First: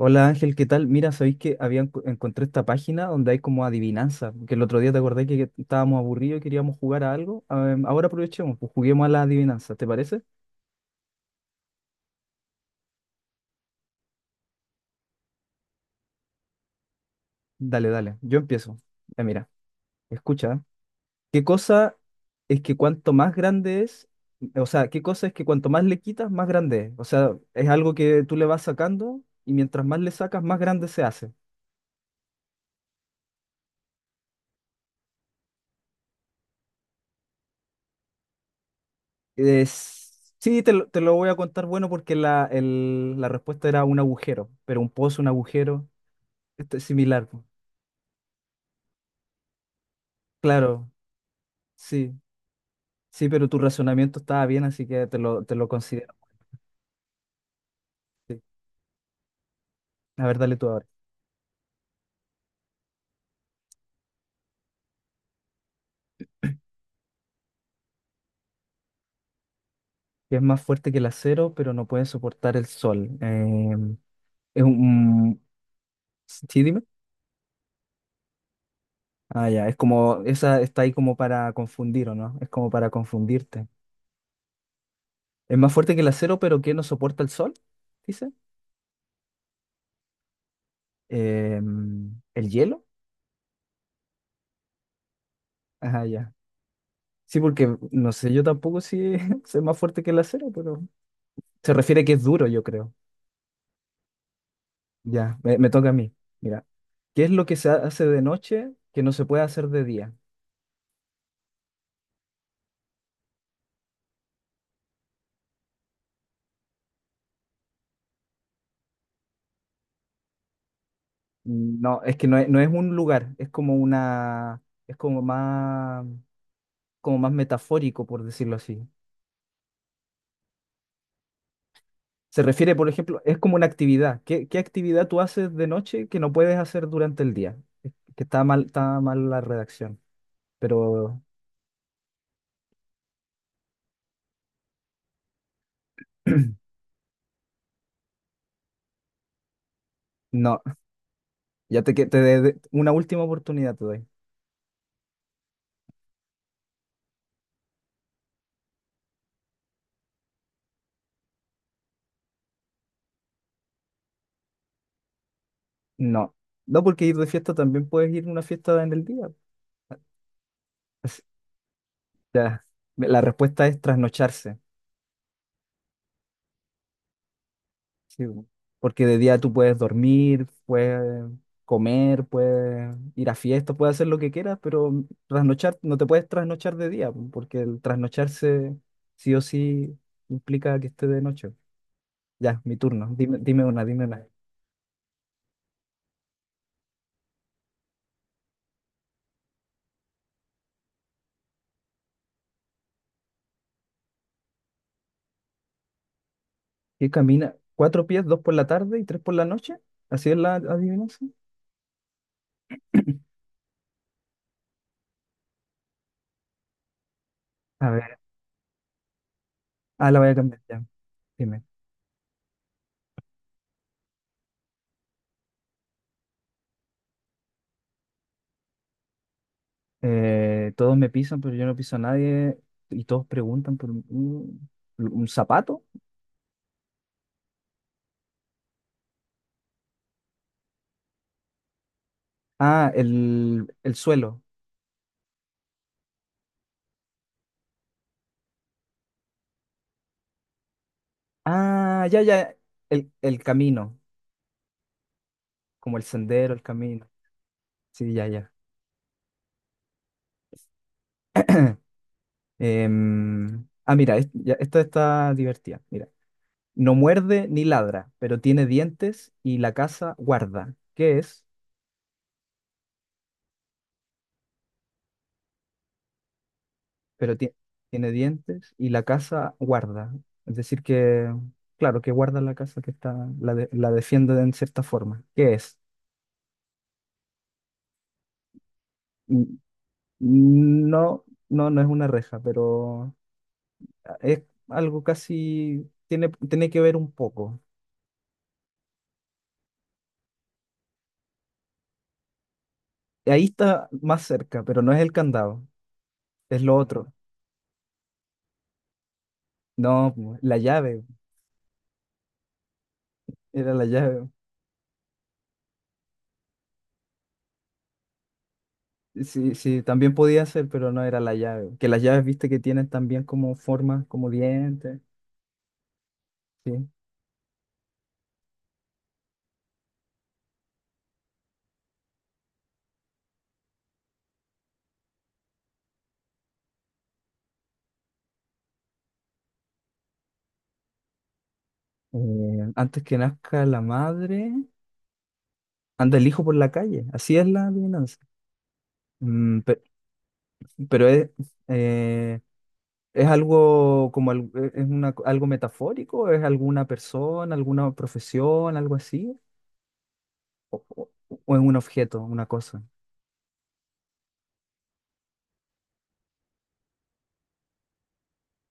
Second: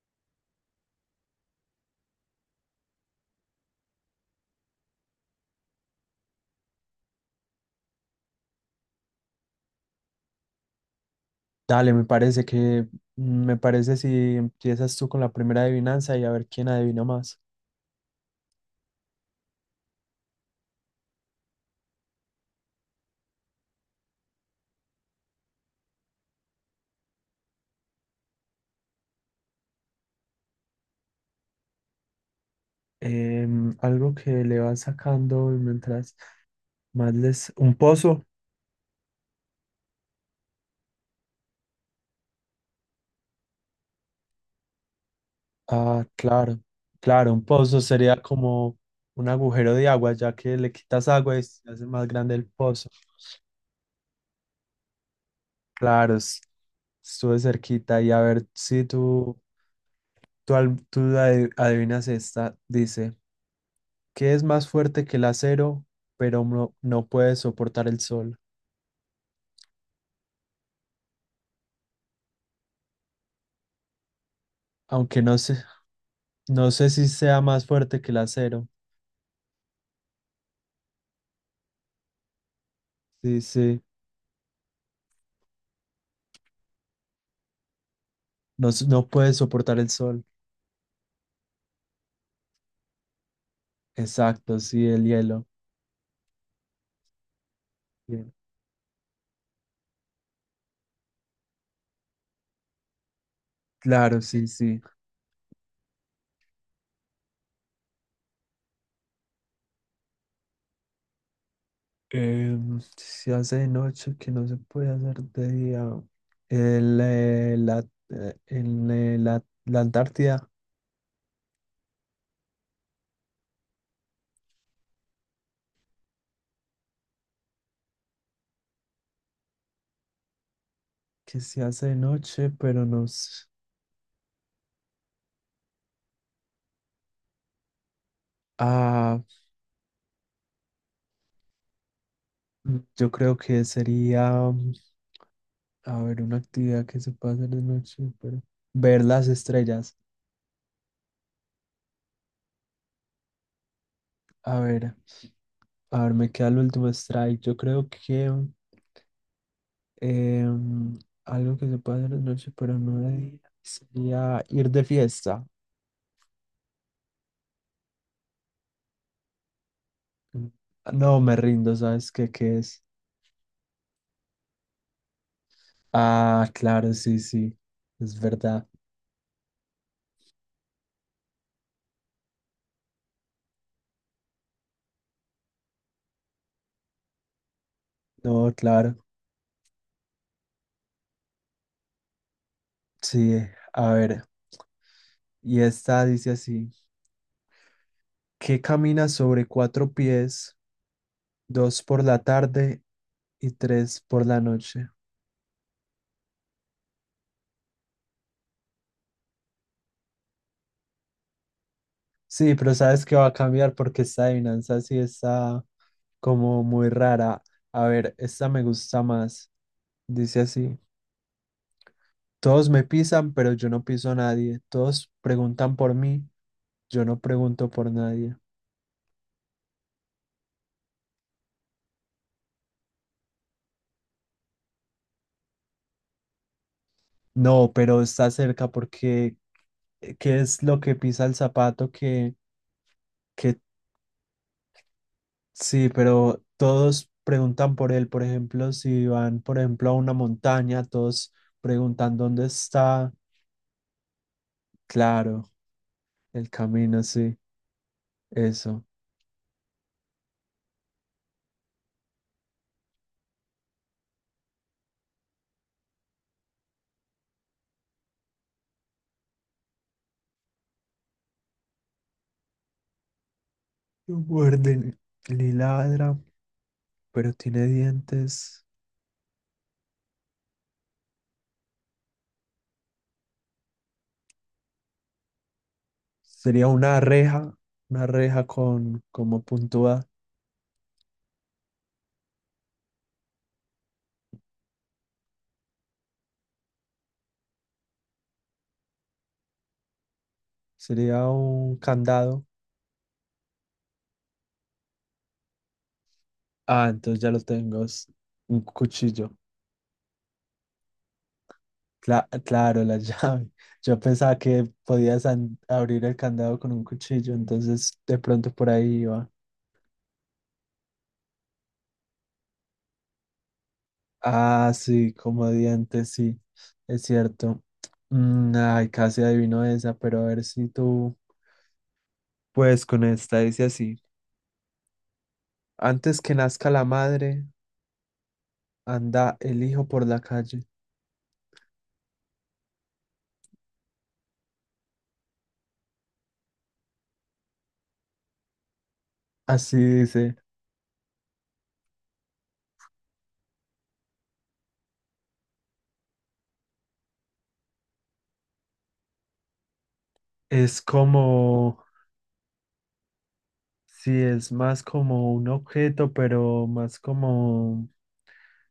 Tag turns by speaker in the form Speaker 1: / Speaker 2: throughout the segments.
Speaker 1: Hola Ángel, ¿qué tal? Mira, sabéis que encontré esta página donde hay como adivinanza, que el otro día te acordé que estábamos aburridos y queríamos jugar a algo. Ahora aprovechemos, pues juguemos a la adivinanza, ¿te parece?
Speaker 2: Dale, me parece que, me parece si empiezas tú con la primera adivinanza y a ver quién adivina más.
Speaker 1: Dale, dale, yo empiezo. Ya mira, escucha, ¿eh? ¿Qué cosa es que cuanto más grande es, o sea, qué cosa es que cuanto más le quitas, más grande es? O sea, es algo que tú le vas sacando y mientras más le sacas, más grande se hace.
Speaker 2: Algo que le vas sacando mientras más les... ¿Un pozo?
Speaker 1: Sí, te lo voy a contar bueno porque la respuesta era un agujero, pero un pozo, un agujero,
Speaker 2: Ah, claro,
Speaker 1: esto es similar.
Speaker 2: claro,
Speaker 1: Po.
Speaker 2: un pozo sería como un agujero de agua, ya que le
Speaker 1: Claro,
Speaker 2: quitas agua y se hace más
Speaker 1: sí,
Speaker 2: grande el pozo.
Speaker 1: sí, pero tu razonamiento estaba bien, así que te lo considero.
Speaker 2: Claro, es- estuve cerquita y a
Speaker 1: Sí.
Speaker 2: ver si tú,
Speaker 1: A ver,
Speaker 2: tú,
Speaker 1: dale tú
Speaker 2: al-
Speaker 1: ahora.
Speaker 2: tú adi- adivinas esta. Dice, ¿qué es más fuerte que el acero, pero no puede soportar el sol?
Speaker 1: Es más fuerte que el acero, pero no puede soportar el sol. Es
Speaker 2: Aunque no
Speaker 1: un...
Speaker 2: sé,
Speaker 1: Sí,
Speaker 2: no
Speaker 1: dime.
Speaker 2: sé si sea más fuerte que el acero.
Speaker 1: Ah, ya, es como, esa está ahí como para confundir, ¿o no? Es como para
Speaker 2: Sí,
Speaker 1: confundirte.
Speaker 2: sí.
Speaker 1: Es más fuerte que el acero, pero que no soporta el sol, dice.
Speaker 2: No, s- no puede soportar el sol.
Speaker 1: El hielo.
Speaker 2: Exacto, sí, el hielo.
Speaker 1: Ajá, ya. Sí, porque no sé,
Speaker 2: Bien.
Speaker 1: yo tampoco si soy más fuerte que el acero, pero se refiere que es duro, yo creo.
Speaker 2: Claro, sí, sí.
Speaker 1: Ya, me toca a mí. Mira, ¿qué es lo que se hace de noche que no se puede hacer de día?
Speaker 2: Se hace de noche que no se puede hacer de día. El, la, en, la Antártida,
Speaker 1: No, es que no es un lugar, es como una, es como más metafórico, por decirlo así.
Speaker 2: que se hace de
Speaker 1: Se
Speaker 2: noche,
Speaker 1: refiere,
Speaker 2: pero
Speaker 1: por
Speaker 2: no
Speaker 1: ejemplo, es
Speaker 2: s-
Speaker 1: como una actividad. Qué actividad tú haces de noche que no puedes hacer durante el día? Es que está
Speaker 2: Ah,
Speaker 1: mal la redacción, pero
Speaker 2: mm, yo creo que sería, mm, a ver, una actividad que se puede hacer de noche, pero ver las estrellas.
Speaker 1: no. Ya te, que- te de- Una última oportunidad te doy.
Speaker 2: A ver. A ver, me queda el último strike. Yo creo que em, algo que se puede hacer de noche, pero no de día, sería ir de fiesta.
Speaker 1: No. No, porque ir de fiesta también puedes ir a una fiesta en el día.
Speaker 2: Mm, no,
Speaker 1: Así-
Speaker 2: me rindo, ¿sabes qué, qué
Speaker 1: Ya.
Speaker 2: es?
Speaker 1: La respuesta es trasnocharse.
Speaker 2: Ah, claro, sí, sí, es
Speaker 1: Sí, bu.
Speaker 2: verdad.
Speaker 1: Porque de día tú puedes dormir, puedes comer, puedes ir a fiestas, puedes hacer lo que quieras, pero trasnochar, no te puedes trasnochar de día, bu, porque el
Speaker 2: No,
Speaker 1: trasnocharse
Speaker 2: claro,
Speaker 1: sí o sí implica que esté de noche. Ya, mi turno.
Speaker 2: sí.
Speaker 1: Dime,
Speaker 2: A
Speaker 1: dime
Speaker 2: ver,
Speaker 1: una.
Speaker 2: y esta dice así, que camina sobre cuatro pies, dos por la tarde y tres por la noche.
Speaker 1: ¿Qué camina? ¿Cuatro pies, dos por la tarde y tres por la noche? ¿Así es la adivinanza?
Speaker 2: Sí, pero sabes que va a cambiar porque esta adivinanza sí está como muy rara. A
Speaker 1: A
Speaker 2: ver,
Speaker 1: ver,
Speaker 2: esta me gusta más.
Speaker 1: ah, la voy a
Speaker 2: Dice
Speaker 1: cambiar
Speaker 2: así,
Speaker 1: ya. Dime.
Speaker 2: todos me pisan, pero yo no piso a nadie. Todos preguntan por mí, yo no pregunto por nadie.
Speaker 1: Todos me pisan, pero yo no piso a nadie. Y todos preguntan por un zapato.
Speaker 2: No, pero está cerca porque ¿qué es lo que pisa el zapato
Speaker 1: Ah,
Speaker 2: que
Speaker 1: el suelo.
Speaker 2: sí, pero todos preguntan por él, por ejemplo, si van, por ejemplo, a una montaña, todos
Speaker 1: Ah,
Speaker 2: preguntan
Speaker 1: ya,
Speaker 2: dónde
Speaker 1: ya.
Speaker 2: está,
Speaker 1: El camino.
Speaker 2: claro,
Speaker 1: Como el
Speaker 2: el
Speaker 1: sendero, el
Speaker 2: camino,
Speaker 1: camino.
Speaker 2: sí,
Speaker 1: Sí, ya, ya.
Speaker 2: eso.
Speaker 1: Mira, esta está divertida. Mira. No muerde ni ladra, pero tiene dientes y la casa guarda. ¿Qué es?
Speaker 2: Lo muerden y ladra, pero
Speaker 1: pero tie-
Speaker 2: tiene
Speaker 1: Tiene
Speaker 2: dientes.
Speaker 1: dientes y la casa guarda. Es decir, que, claro, que guarda la casa que está, la defiende en cierta forma. ¿Qué es?
Speaker 2: Sería una reja con como
Speaker 1: N-
Speaker 2: puntúa.
Speaker 1: No, no, no es una reja, pero ah, es algo casi, tiene que ver un poco.
Speaker 2: Sería un candado.
Speaker 1: Ahí está más cerca, pero no es el candado, es lo
Speaker 2: Ah,
Speaker 1: otro.
Speaker 2: entonces ya lo tengo. Es un cuchillo.
Speaker 1: No, pues, la llave,
Speaker 2: Cla- claro, la llave.
Speaker 1: era la
Speaker 2: Yo
Speaker 1: llave.
Speaker 2: pensaba que podías an- abrir el candado con un cuchillo, entonces de pronto por ahí iba.
Speaker 1: Sí, sí, también podía ser, pero no era la llave. Que las llaves, viste, que tienen también como formas, como
Speaker 2: Ah,
Speaker 1: dientes.
Speaker 2: sí, como dientes, sí,
Speaker 1: Sí.
Speaker 2: es cierto. Mm, ay, casi adivino esa, pero a ver si tú, pues con esta dice así. Antes que nazca la madre, anda el hijo por la calle.
Speaker 1: Antes que nazca la madre, anda el hijo por la calle. Así es la adivinanza. Mm,
Speaker 2: Así
Speaker 1: pe-
Speaker 2: dice.
Speaker 1: pero eh, es algo como es una, algo metafórico, es alguna persona, alguna profesión, algo así,
Speaker 2: Es
Speaker 1: o, o- o es un
Speaker 2: como,
Speaker 1: objeto, una cosa.
Speaker 2: sí, es más como un objeto, pero más como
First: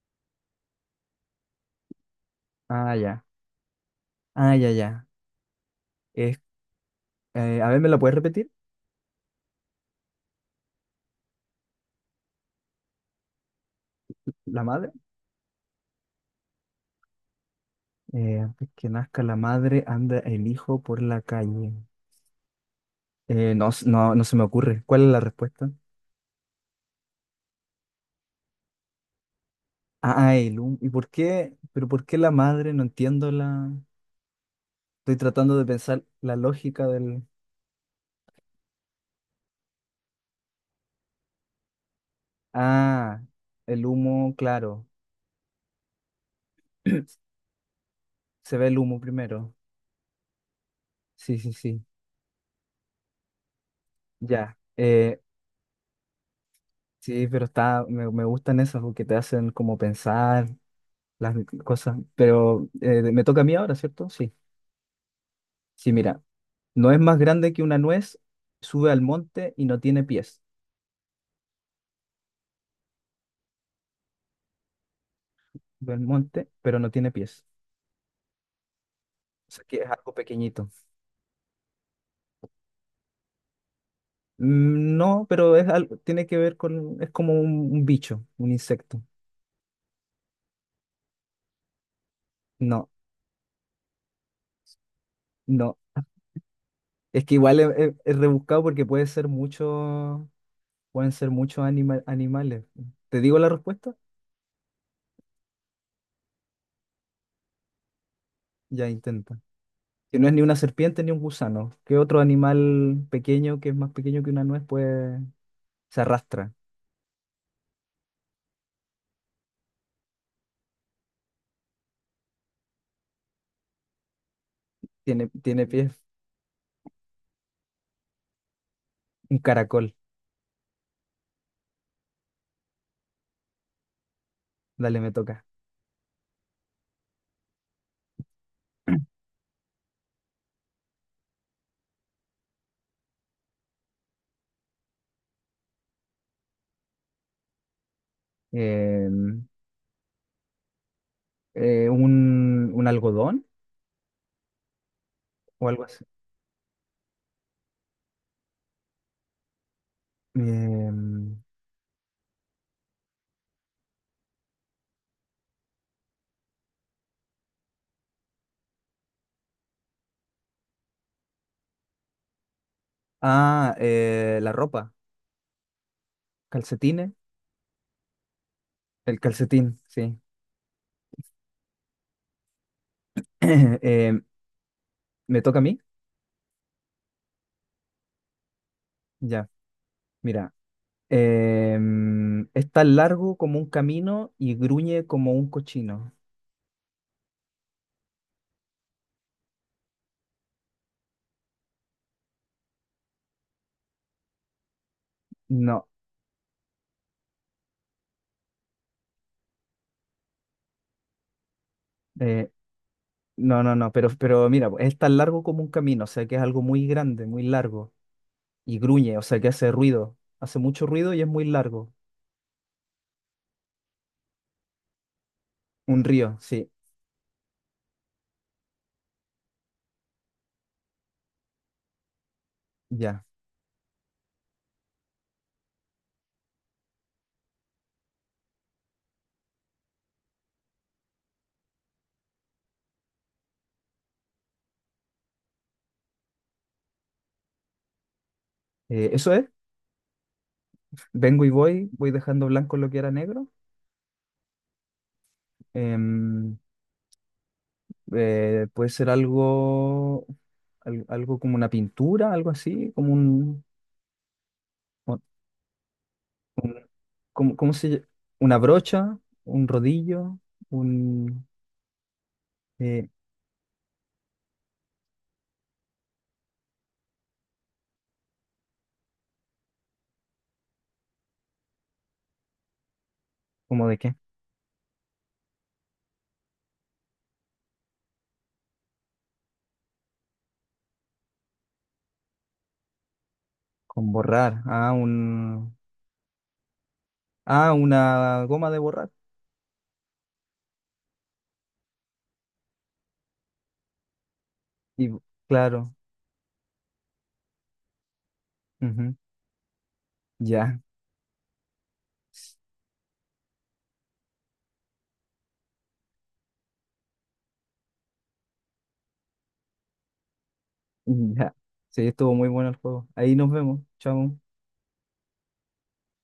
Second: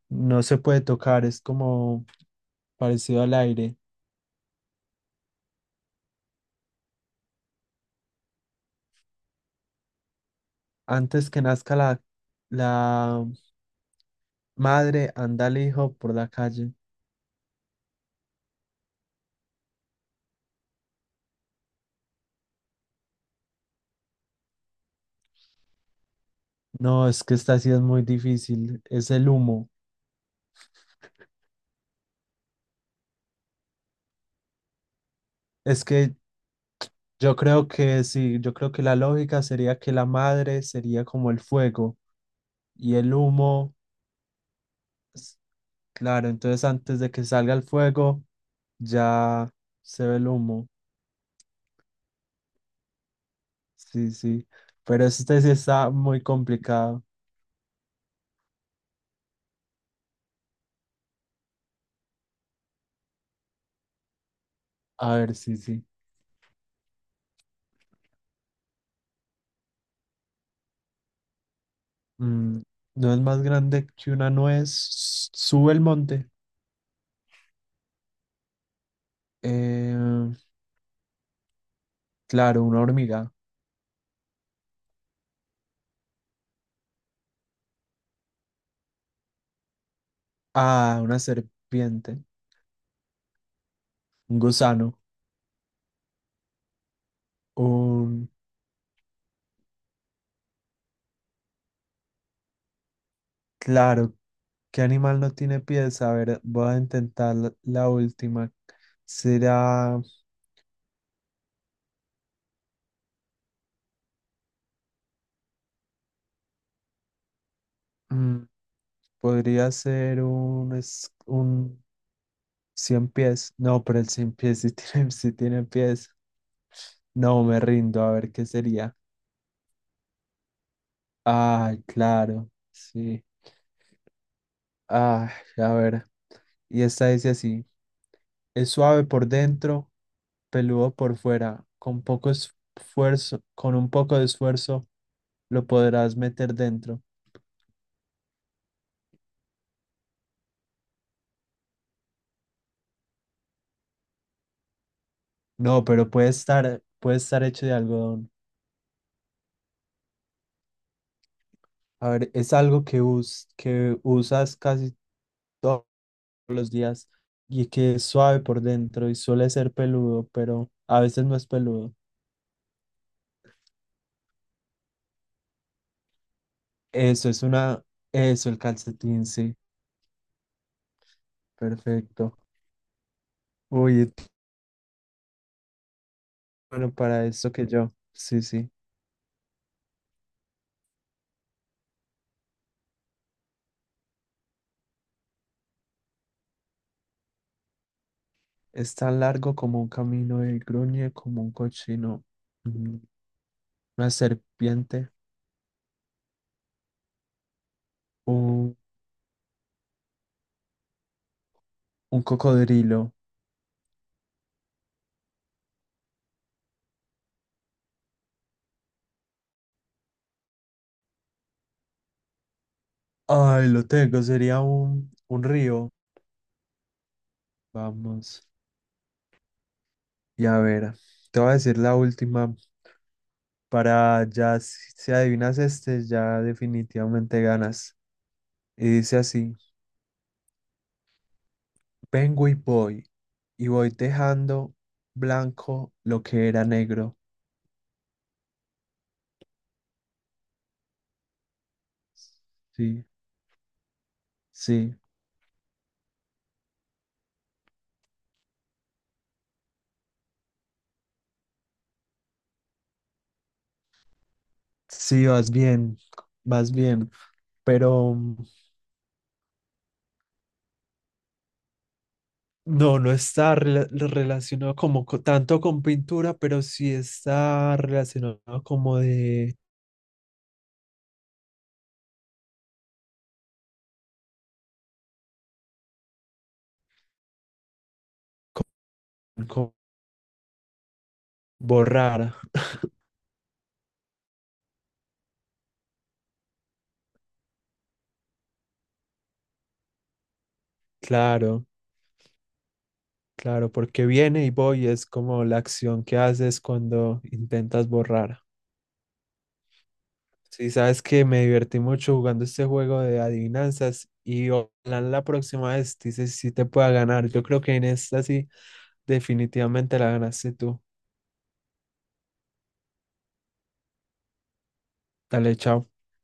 Speaker 2: no se puede tocar, es como
Speaker 1: Ah,
Speaker 2: parecido
Speaker 1: ya.
Speaker 2: al aire.
Speaker 1: Ah, ya, ya. Es, a ver, ¿me la puedes repetir?
Speaker 2: Antes que nazca la
Speaker 1: La madre.
Speaker 2: madre, anda el hijo por la calle.
Speaker 1: Antes que nazca la madre, anda el hijo por la calle. No, no, no se me ocurre. ¿Cuál es la respuesta?
Speaker 2: No, es que esta sí es muy difícil. Es el humo.
Speaker 1: Ah, ¿y por qué? ¿Pero por qué la madre? No entiendo la... Estoy tratando de
Speaker 2: Es
Speaker 1: pensar
Speaker 2: que
Speaker 1: la lógica del...
Speaker 2: yo creo que sí, yo creo que la lógica sería que la madre sería como el fuego y el
Speaker 1: Ah,
Speaker 2: humo.
Speaker 1: el humo, claro.
Speaker 2: Claro, entonces antes de que salga el fuego
Speaker 1: Se ve el humo
Speaker 2: ya
Speaker 1: primero.
Speaker 2: se ve el humo.
Speaker 1: Sí, sí, sí.
Speaker 2: Sí, sí.
Speaker 1: Ya.
Speaker 2: Pero este sí está muy complicado.
Speaker 1: Sí, pero está... Me gustan esas porque te hacen como pensar las cosas. Pero me toca a mí ahora, ¿cierto? Sí.
Speaker 2: A ver, sí, sí.
Speaker 1: Sí, mira. No es más grande que una nuez, sube al monte y no tiene pies.
Speaker 2: Mm, no es más grande que una nuez. Sube el
Speaker 1: Sube al
Speaker 2: monte.
Speaker 1: monte, pero no tiene pies. O sea que es algo
Speaker 2: Eh,
Speaker 1: pequeñito.
Speaker 2: claro, una hormiga.
Speaker 1: Mm, no, pero es algo, tiene que ver con, es como un bicho, un insecto.
Speaker 2: Ah, una serpiente.
Speaker 1: No,
Speaker 2: Un gusano.
Speaker 1: no. Es que igual es, es
Speaker 2: Un...
Speaker 1: rebuscado porque puede ser mucho, pueden ser muchos animales. ¿Te digo la respuesta?
Speaker 2: Claro, ¿qué animal no tiene pies? A ver, voy a intentar la última.
Speaker 1: Ya intenta.
Speaker 2: Será...
Speaker 1: Que no es ni una serpiente ni un gusano. ¿Qué otro animal pequeño que es más pequeño que una nuez puede, se arrastra?
Speaker 2: mm, podría ser es- un 100 pies. No, pero el 100 pies sí tiene, sí tiene
Speaker 1: Tiene pies,
Speaker 2: pies. No, me rindo. A ver qué sería.
Speaker 1: un caracol.
Speaker 2: Ay, claro. Sí.
Speaker 1: Dale, me
Speaker 2: Ay,
Speaker 1: toca.
Speaker 2: a ver. Y esta dice así. Es suave por dentro, peludo por fuera. Con poco esfuerzo, con un poco de esfuerzo, lo podrás meter dentro.
Speaker 1: Em, un algodón o
Speaker 2: No,
Speaker 1: algo así.
Speaker 2: pero puede estar hecho de algodón.
Speaker 1: Em,
Speaker 2: A ver, es algo que, us- que usas casi todos los días y que es suave por dentro y suele ser peludo, pero a veces no es peludo.
Speaker 1: ah, la ropa, calcetines,
Speaker 2: Eso es una, eso, el
Speaker 1: el
Speaker 2: calcetín, sí,
Speaker 1: calcetín, sí.
Speaker 2: perfecto. Uy,
Speaker 1: Eh,
Speaker 2: t-
Speaker 1: ¿me toca a mí?
Speaker 2: bueno, para esto que yo, sí, sí.
Speaker 1: Ya, mira. Em, es tan largo como un camino y gruñe como un cochino.
Speaker 2: Es tan largo como un camino y gruñe como un cochino, mm, una serpiente,
Speaker 1: No,
Speaker 2: un, un
Speaker 1: eh,
Speaker 2: cocodrilo.
Speaker 1: no, no, no, pero mira, es tan largo como un camino, o sea que es algo muy grande, muy largo, y gruñe, o sea que hace ruido, hace mucho ruido y es muy largo.
Speaker 2: Ay, lo tengo, sería un río.
Speaker 1: Un río, sí,
Speaker 2: Vamos. Y a ver, te voy a decir la última
Speaker 1: ya.
Speaker 2: para ya, si si adivinas este, ya definitivamente ganas. Y dice así, vengo y voy dejando blanco lo que era negro.
Speaker 1: Eso es, vengo y voy, voy dejando blanco lo que
Speaker 2: Sí,
Speaker 1: era negro.
Speaker 2: sí,
Speaker 1: Em, eh, puede ser algo, algo como una pintura, algo así, como un, un-
Speaker 2: sí, vas
Speaker 1: un-
Speaker 2: bien,
Speaker 1: como- ¿cómo se ll-
Speaker 2: pero mm,
Speaker 1: una brocha, un rodillo, un,
Speaker 2: no,
Speaker 1: eh,
Speaker 2: no está rela- relacionado como co- tanto con pintura, pero sí está relacionado como de
Speaker 1: ¿cómo de qué?
Speaker 2: con borrar,
Speaker 1: Con borrar, ah, un, ah, una goma de borrar.
Speaker 2: claro. Claro, porque viene y voy es
Speaker 1: Y
Speaker 2: como la
Speaker 1: claro,
Speaker 2: acción que haces cuando intentas borrar.
Speaker 1: ujú,
Speaker 2: Sí,
Speaker 1: ya,
Speaker 2: sabes que me divertí mucho jugando este juego de adivinanzas y ojalá la próxima vez dices si te pueda ganar. Yo creo que en esta sí definitivamente la ganaste tú.
Speaker 1: ya. Sí, estuvo muy bueno el juego. Ahí nos vemos, chao.
Speaker 2: Dale, chao.